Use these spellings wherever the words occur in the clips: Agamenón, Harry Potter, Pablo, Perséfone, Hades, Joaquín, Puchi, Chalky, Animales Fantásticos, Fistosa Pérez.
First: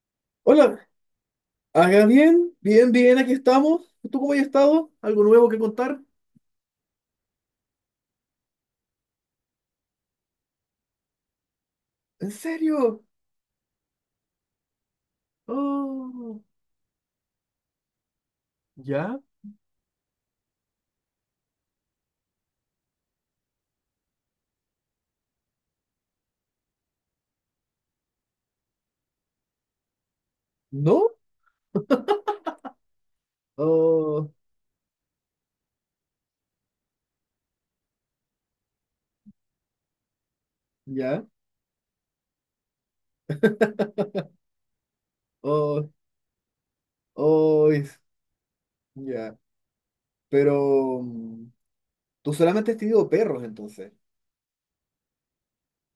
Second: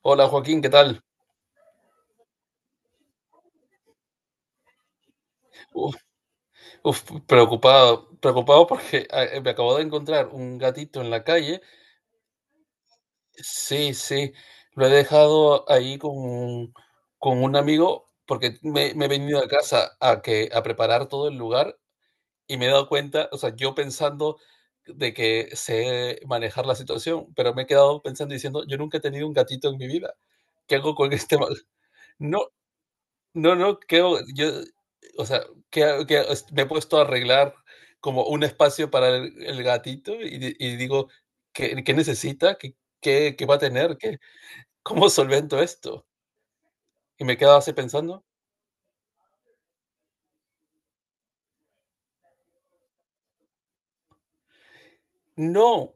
Hola Joaquín, ¿qué Hola, tal? haga bien, bien, bien, aquí estamos. ¿Tú cómo has estado? ¿Algo nuevo que Uf, contar? uf, preocupado, preocupado porque me acabo de encontrar un gatito en la calle. ¿En serio? Sí, sí, lo he dejado ahí Oh, con un amigo porque me he ¿ya? venido a casa a preparar todo el lugar, y me he dado cuenta. O sea, yo pensando de que sé manejar la situación, pero me he quedado pensando y diciendo: yo nunca he tenido un gatito en mi vida. ¿Qué hago ¿No? con este mal? No, no, no, creo, Oh, yo, o sea, que me he puesto a arreglar como un espacio para el gatito, y digo: ¿ya? ¿qué necesita? ¿Qué va a tener? ¿Cómo solvento Oh, esto? Y me quedaba oh, así pensando, ya. Pero tú solamente has tenido perros entonces. no.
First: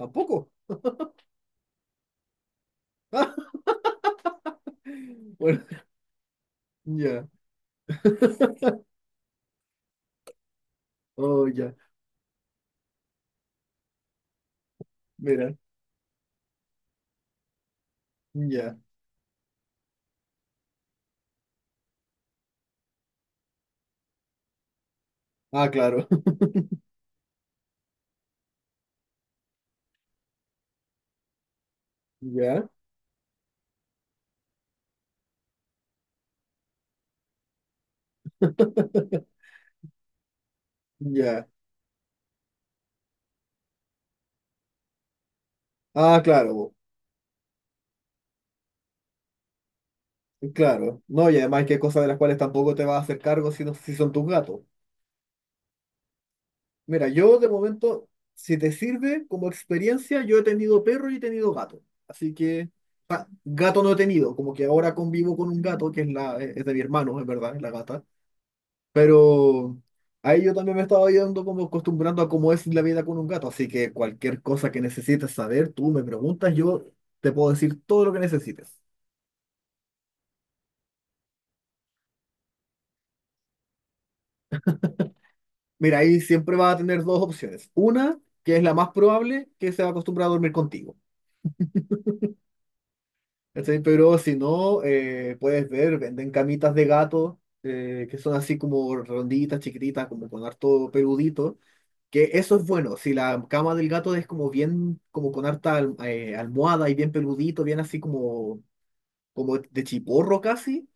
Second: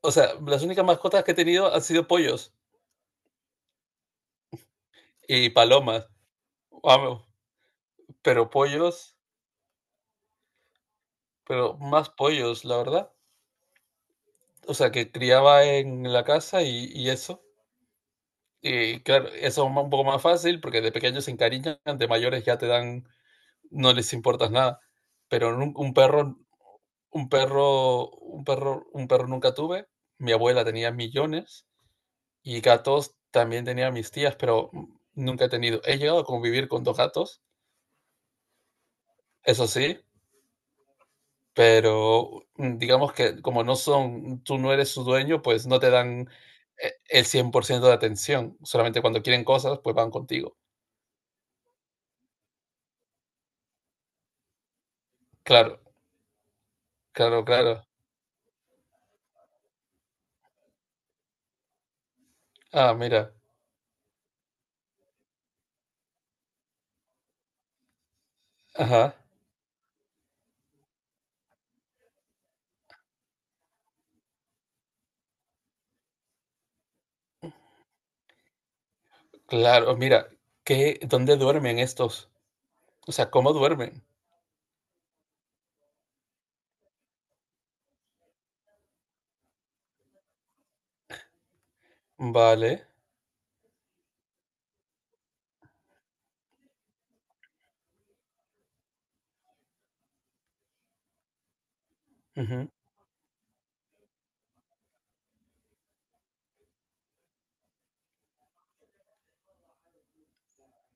O sea, las únicas mascotas que he tenido han sido pollos y Bueno, palomas. Vamos, ya. pero pollos, Oh, ya. pero más pollos, la verdad. O sea, que Mira, criaba en la casa y eso. ya. Y claro, eso es un poco más fácil porque de pequeños se encariñan, de mayores ya te dan, no les importas nada. Pero Ah, un, un claro. perro, un perro, un perro, un perro nunca tuve. Mi abuela tenía millones, y Ya, gatos también tenía mis tías, pero nunca he tenido. He llegado a convivir con dos gatos, eso sí, ya. pero digamos que como no son, tú no eres su dueño, pues no te Ah, dan claro. El 100% de atención. Solamente cuando quieren cosas, pues van contigo. Claro, no, y además que hay cosas de las cuales tampoco te vas a hacer cargo si, no, si son tus gatos. Claro, Mira, yo claro, de claro. momento, si te sirve como experiencia, yo he tenido perro y he tenido gato. Así que Ah, mira. gato no he tenido, como que ahora convivo con un gato que es, es de mi hermano, es verdad, es la gata. Ajá. Pero ahí yo también me estaba yendo como acostumbrando a cómo es la vida con un gato. Así que cualquier cosa que necesites saber, tú me preguntas, yo te puedo decir todo lo que necesites. Claro, mira, ¿dónde duermen estos? O sea, ¿cómo duermen? Mira, ahí siempre va a tener dos opciones. Una, que es la más probable, que se va a acostumbrar a dormir contigo. Vale. ¿Cachai? Pero si no, puedes ver, venden camitas de gato, que son así como ronditas, chiquititas, como con harto peludito. Que eso es Ujú. bueno, si la cama del gato es como bien, como con harta almohada y bien peludito, bien así como, como de chiporro casi,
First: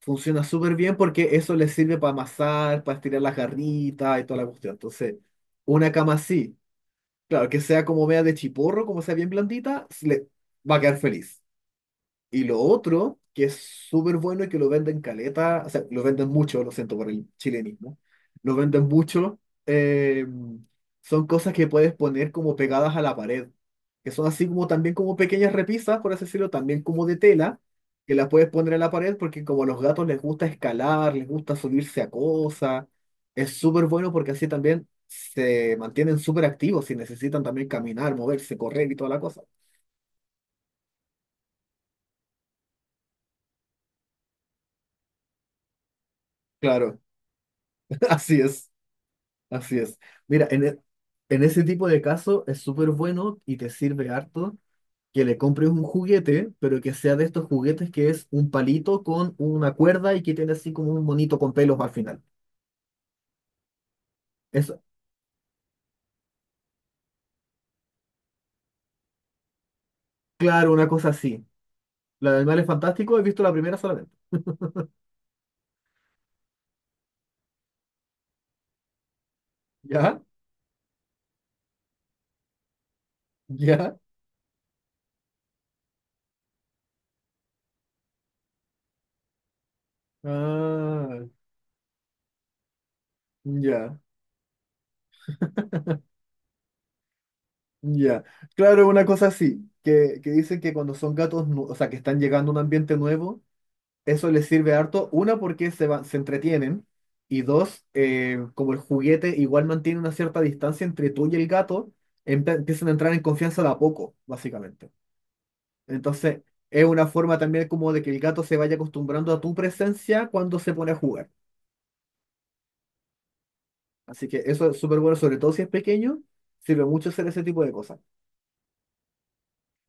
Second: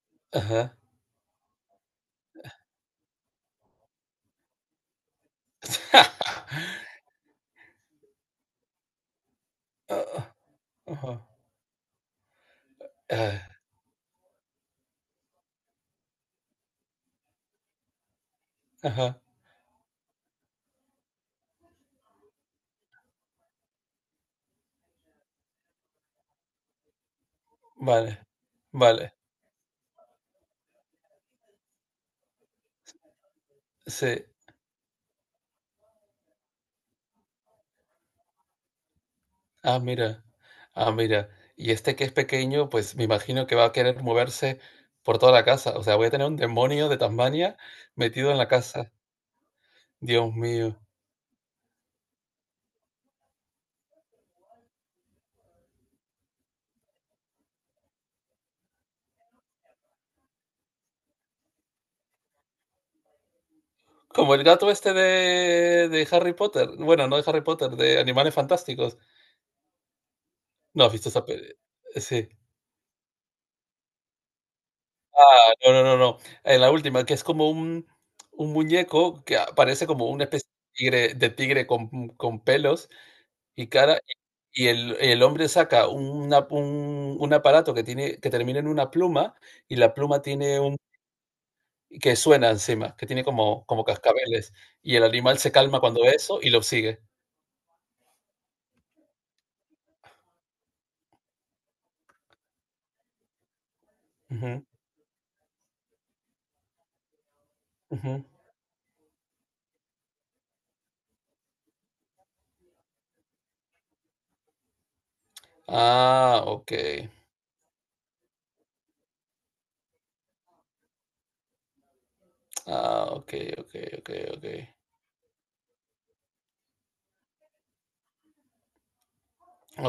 funciona súper Ajá. bien porque eso les sirve para amasar, para estirar las garritas y toda la cuestión. Entonces, una cama así. Claro, que sea como media de chiporro, como sea bien blandita, se le Ah, va a quedar ajá. feliz. Y lo otro, que Ah, es súper bueno y que lo venden caleta, o sea, lo venden mucho, lo siento por el chilenismo, lo venden ajá. mucho, eh, son cosas que puedes poner como pegadas a la pared, que son así como también como pequeñas repisas, por así decirlo, también como de tela, que Vale. las puedes poner a la Vale. pared porque como a los gatos les gusta escalar, les gusta subirse a cosas, es súper bueno Sí. porque así también se mantienen súper activos y necesitan también caminar, moverse, correr y toda la cosa. Ah, mira. Ah, mira. Y este que es pequeño, pues me imagino que va a querer moverse por toda la casa. O sea, voy a tener un demonio de Claro, Tasmania metido en así la es. casa. Así es. Dios Mira, mío. En ese tipo de caso es súper bueno y te sirve harto que le compres un juguete, pero que sea de estos juguetes que es un palito con una cuerda y que tiene así como un monito con pelos al final. Como el Es, gato este de Harry Potter. Bueno, no de Harry Potter, de Animales Fantásticos. claro, una No, cosa Fistosa así. Pérez. Sí. La de Animales Fantásticos he visto la primera solamente. Ah, no, no, no, no. En la última, que es como un muñeco que parece como ¿Ya? una especie de tigre con pelos y ¿Ya? cara. Y el hombre saca un aparato que termina en una pluma, y la pluma tiene un Ah, que suena encima, que tiene como ya, cascabeles. Y el animal se calma cuando ve eso y lo sigue. ya. Claro, una cosa así, que dicen que cuando son gatos, o sea, que están llegando a un ambiente nuevo. Eso les Ujú, sirve harto, una porque se entretienen y dos, ujú. Como el juguete igual mantiene una cierta distancia entre tú y el gato, empiezan a entrar en confianza de a poco, básicamente. Entonces, Ah, ok. es una forma también como de que el gato se vaya acostumbrando a tu presencia cuando se pone a jugar. Ah, ok, ok, ok, Así que ok. eso es súper bueno, sobre todo si es pequeño, sirve mucho hacer ese tipo de cosas.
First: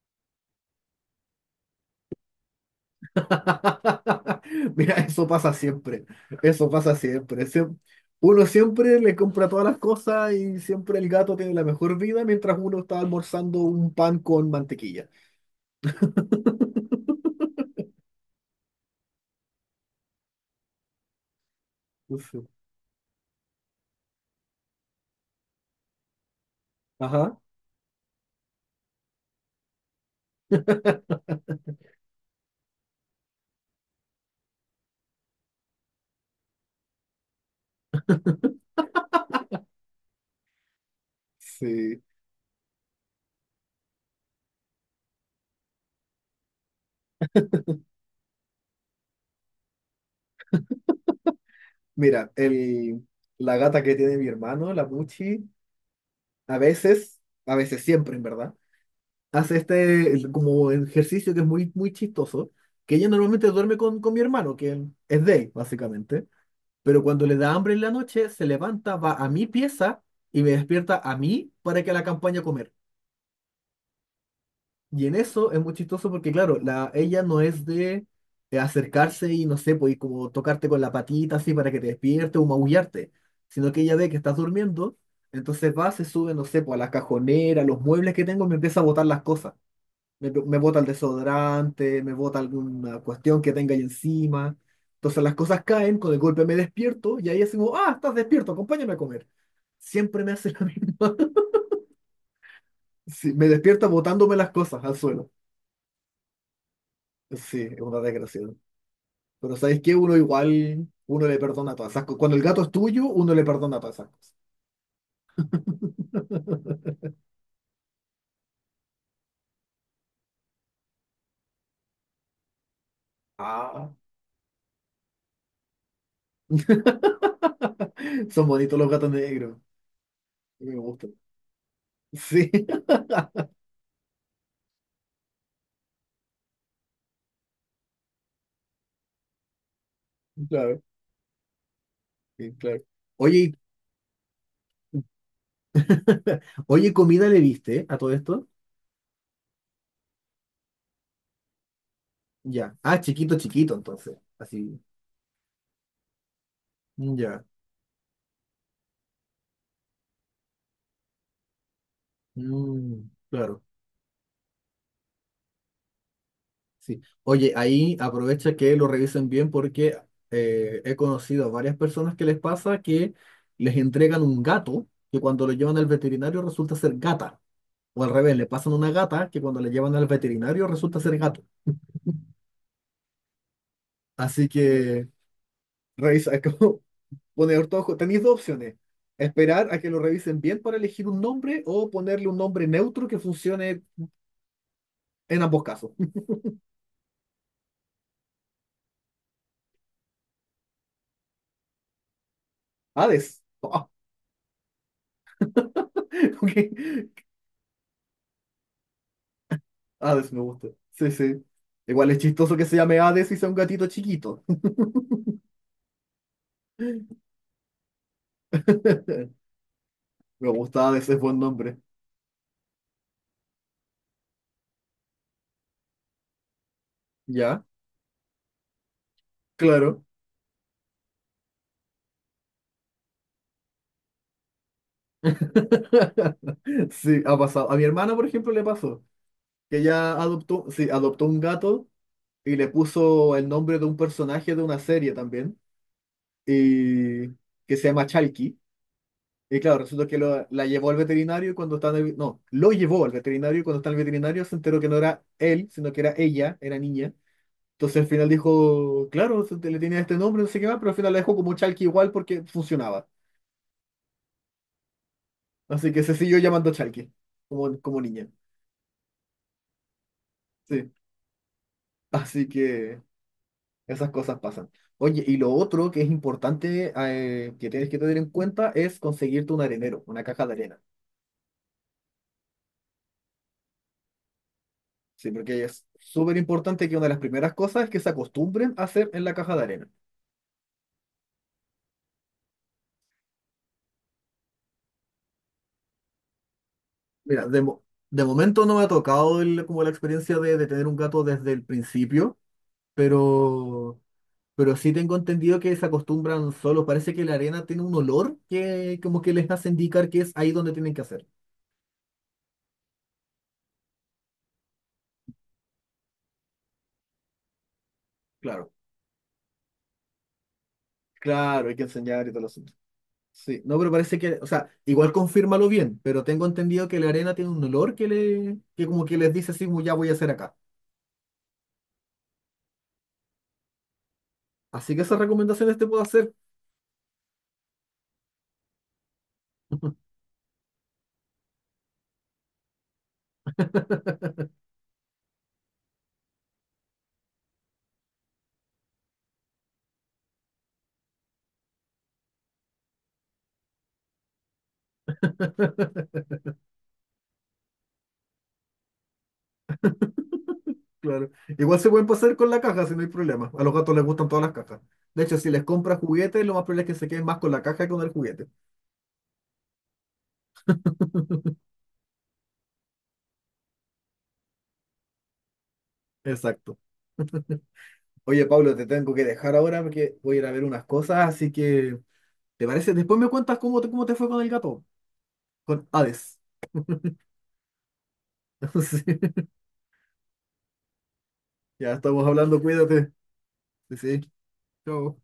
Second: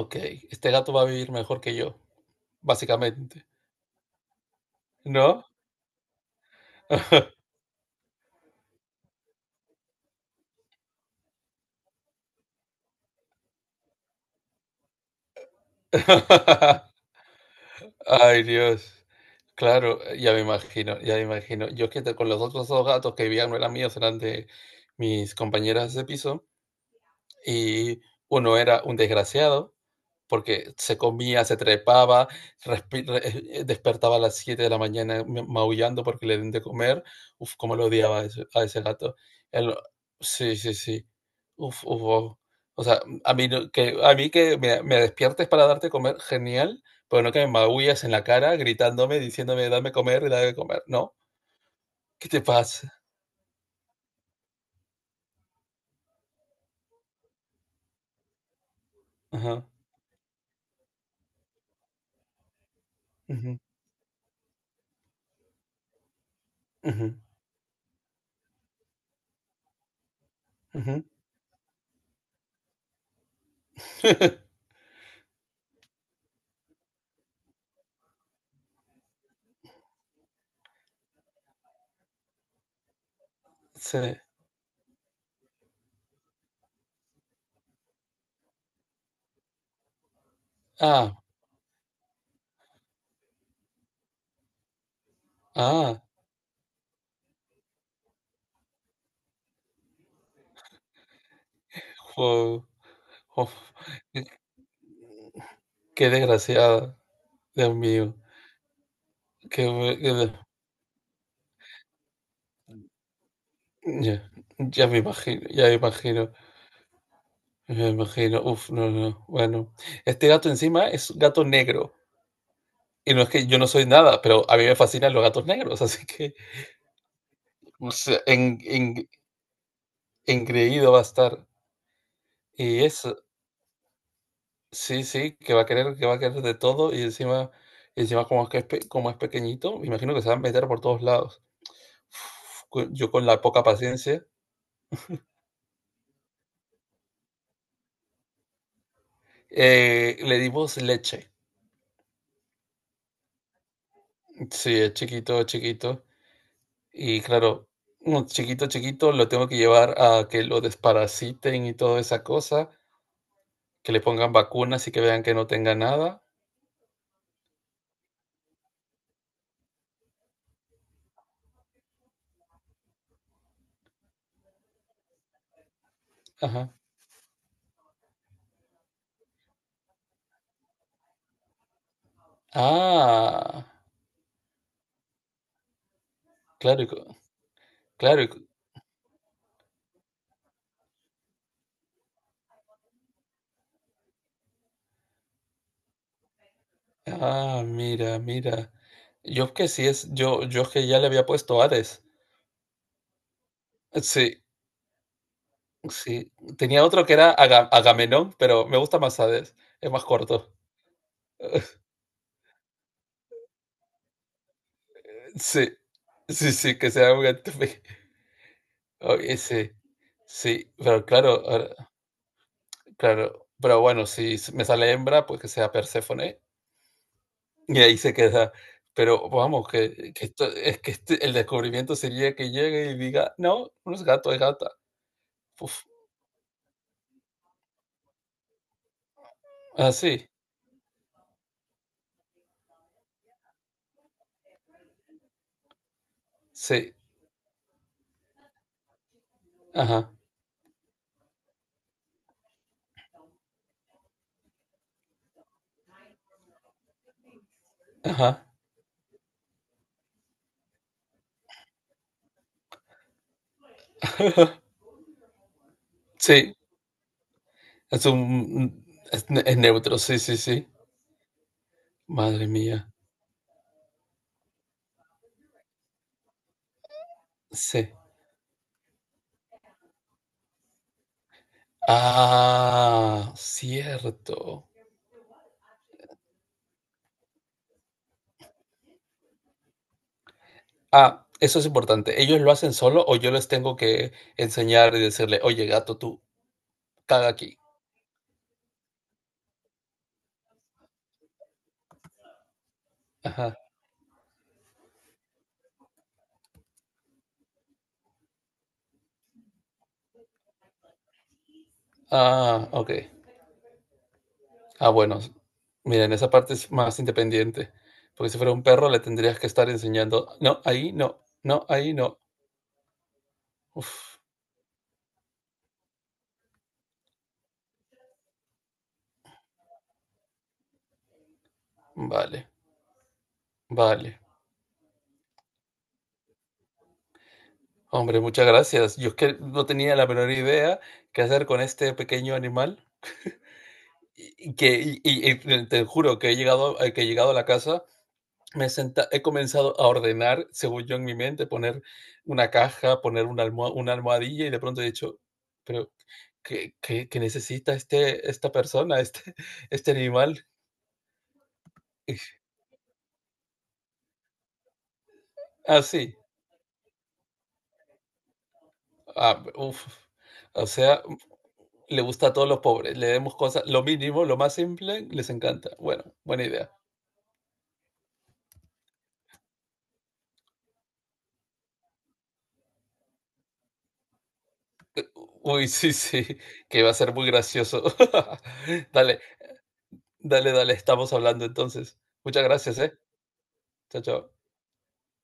Ok, este gato va a vivir mejor que yo, básicamente, Mira, eso ¿no? pasa siempre. Eso pasa siempre. Uno siempre le compra todas las cosas y siempre el gato tiene la mejor vida mientras uno está almorzando un pan con mantequilla. Ay, Dios. Claro, ya me imagino, ya me imagino. Yo es que con Uf. los Sí. otros dos gatos que vivían no eran míos, eran de mis compañeras de piso, Ajá. y uno era un desgraciado, porque se comía, se trepaba, despertaba a las 7 de la mañana maullando porque le den de comer. Uf, cómo lo odiaba a ese, gato. El- sí, sí, sí. Uf, Sí. uf, uf. O sea, a mí no- que, a mí que me despiertes para darte comer, genial, pero no que me maullas en la cara gritándome, diciéndome: dame comer, dame comer. No, ¿qué Mira, te pasa? La gata que tiene mi hermano, la Puchi, a veces siempre, en verdad, hace Ajá. este como ejercicio que es muy, muy chistoso, que ella normalmente Ujú, duerme con mi hermano, que es de él, básicamente. Pero ujú, cuando le da hambre en la noche, se levanta, va a mi pieza y me despierta ujú. a mí para que la acompañe a comer. Y en eso es muy chistoso porque, claro, ella no es de acercarse y no sé, pues y como tocarte con la patita así para que te despierte o maullarte, sino que ella Sí. ve que estás durmiendo, entonces va, se sube, no sé, pues a la cajonera, a los muebles que tengo, y me empieza a botar las cosas. Me bota el Ah, desodorante, me bota alguna cuestión que tenga ahí encima. Entonces las cosas caen, ah. con el golpe me despierto y ahí es como, ah, estás despierto, acompáñame a comer. Siempre me hace la misma. Wow. Sí, me Uf. despierta botándome las cosas al suelo. Qué desgraciada, Sí, Dios es una mío. desgracia. Pero Qué ¿sabes qué? bu- qué Uno de- igual, uno le perdona todas esas cosas. Cuando el gato es tuyo, uno le perdona todas esas Ya, cosas. ya me imagino, ya me imagino, ya me imagino. Uf, no, no. Bueno, este gato encima es un gato negro. Y no es que yo no soy Ah, nada, pero a mí me fascinan los gatos negros, así que, o sea, son bonitos los gatos negros. Me engreído va a gustan. estar. Sí, Y eso, sí, sí, que va a querer, que va a querer de todo. Y encima, como es pequeñito, me imagino que se va a meter claro, por todos lados. sí, Uf, claro. Yo con la Oye, poca paciencia, Oye, comida le diste a todo esto. Le dimos leche. Ya. Ah, chiquito, chiquito, entonces. Sí, Así. es chiquito, es chiquito. Y Ya. claro, un chiquito, chiquito, lo tengo que llevar a que lo desparasiten y toda esa cosa, Mm, claro. que le pongan vacunas y que vean que no tenga nada. Sí. Oye, ahí aprovecha que lo revisen bien porque he conocido a varias personas que les pasa que les entregan un gato que cuando lo llevan al veterinario Ajá. resulta ser gata. O al revés, le pasan una gata que cuando la llevan al veterinario resulta ser gato. Ah, Así que revisa, como claro, poner todo, tenéis claro. Dos opciones. Esperar a que lo revisen bien para elegir un nombre o ponerle un nombre neutro que funcione en ambos casos. Ah, mira, mira. Yo que sí es, yo que ya le había puesto Hades. Hades. Ah, Sí, sí. ok. Tenía otro que era Agamenón, pero me gusta más Hades. Es más Hades me corto. gusta. Sí, sí. Igual es chistoso que se llame Hades y sea un gatito chiquito. Sí, sí, sí, que sea un... Oye, sí, Me sí, gusta pero Hades, es buen claro, nombre. Claro, pero bueno, si s- me sale hembra, pues que sea Perséfone Ya, y ahí se queda. Pero vamos, claro. que esto, es que el descubrimiento sería que llegue y diga: no, no es gato, es gata. Uf, Sí, ha pasado. A mi hermana, por ejemplo, le pasó que ella así, adoptó, sí, adoptó un gato y le puso el nombre de un personaje de una serie también, sí, sí, y que se llama Chalky. Y claro, resulta ajá, que la llevó al veterinario y cuando estaba en el, no, lo llevó al veterinario y cuando está en el veterinario se enteró que no era él, sino que era ella, era niña. Entonces al final ajá. dijo, claro, le tenía este nombre, no sé qué más, pero al final la dejó como Chalky igual porque funcionaba. Así que se siguió Sí, llamando Chalky, como es niña. un es, ne- es neutro, sí, sí, sí. Sí, Madre así mía, que esas cosas pasan. Oye, y lo otro que es importante que sí. tienes que tener en cuenta es conseguirte un arenero, una caja de arena. Ah, cierto. Sí, porque es súper importante que una de las primeras cosas es que se acostumbren a hacer en la caja de arena. Ah, eso es importante. ¿Ellos lo hacen solo, o yo les tengo que enseñar y decirle: oye, gato, tú caga Mira, aquí? De momento no me ha tocado como la experiencia de tener un gato desde el principio, Ajá. pero, pero sí tengo entendido que se acostumbran solos. Parece que la arena tiene un olor que como que les hace indicar que es ahí donde tienen que hacer. Ah, ok. Ah, bueno. Miren, esa parte es más independiente. Porque si fuera un Claro, perro, le tendrías que estar enseñando: no, ahí no, no, claro, hay que ahí no. enseñar y todo el asunto. Sí, no, pero parece Uf, que, o sea, igual confírmalo bien, pero tengo entendido que la arena tiene un olor que como que les dice así, "Ya voy a hacer acá. vale, vale. Así que esas recomendaciones te puedo hacer. Hombre, muchas gracias. Yo es que no tenía la menor idea qué hacer con este pequeño animal. Y te juro que he llegado a la casa. Me he, senta he comenzado a ordenar, según yo en mi mente, poner una caja, poner una almohadilla, y de pronto he dicho: "Pero, ¿qué necesita esta persona, este este animal?". Claro. Igual se pueden pasar con la caja si no hay problema. A los gatos les gustan todas las cajas. De hecho, si les Ah, compras sí. juguetes, lo más probable es que se queden más con la caja que con el juguete. Ah, uf. O sea, le gusta a todos los pobres, le demos cosas lo mínimo, lo más simple, les encanta. Bueno, buena idea. Exacto. Oye, Pablo, te tengo que dejar ahora porque voy a ir a ver unas cosas, así que, ¿te parece? Después me cuentas cómo te fue con el gato, Uy, con sí, sí, Hades. que va a ser muy gracioso. Dale, dale, dale, estamos hablando Sí. Ya entonces. estamos Muchas hablando, gracias, ¿eh? cuídate. Sí, Chao, sí. chao. Chao.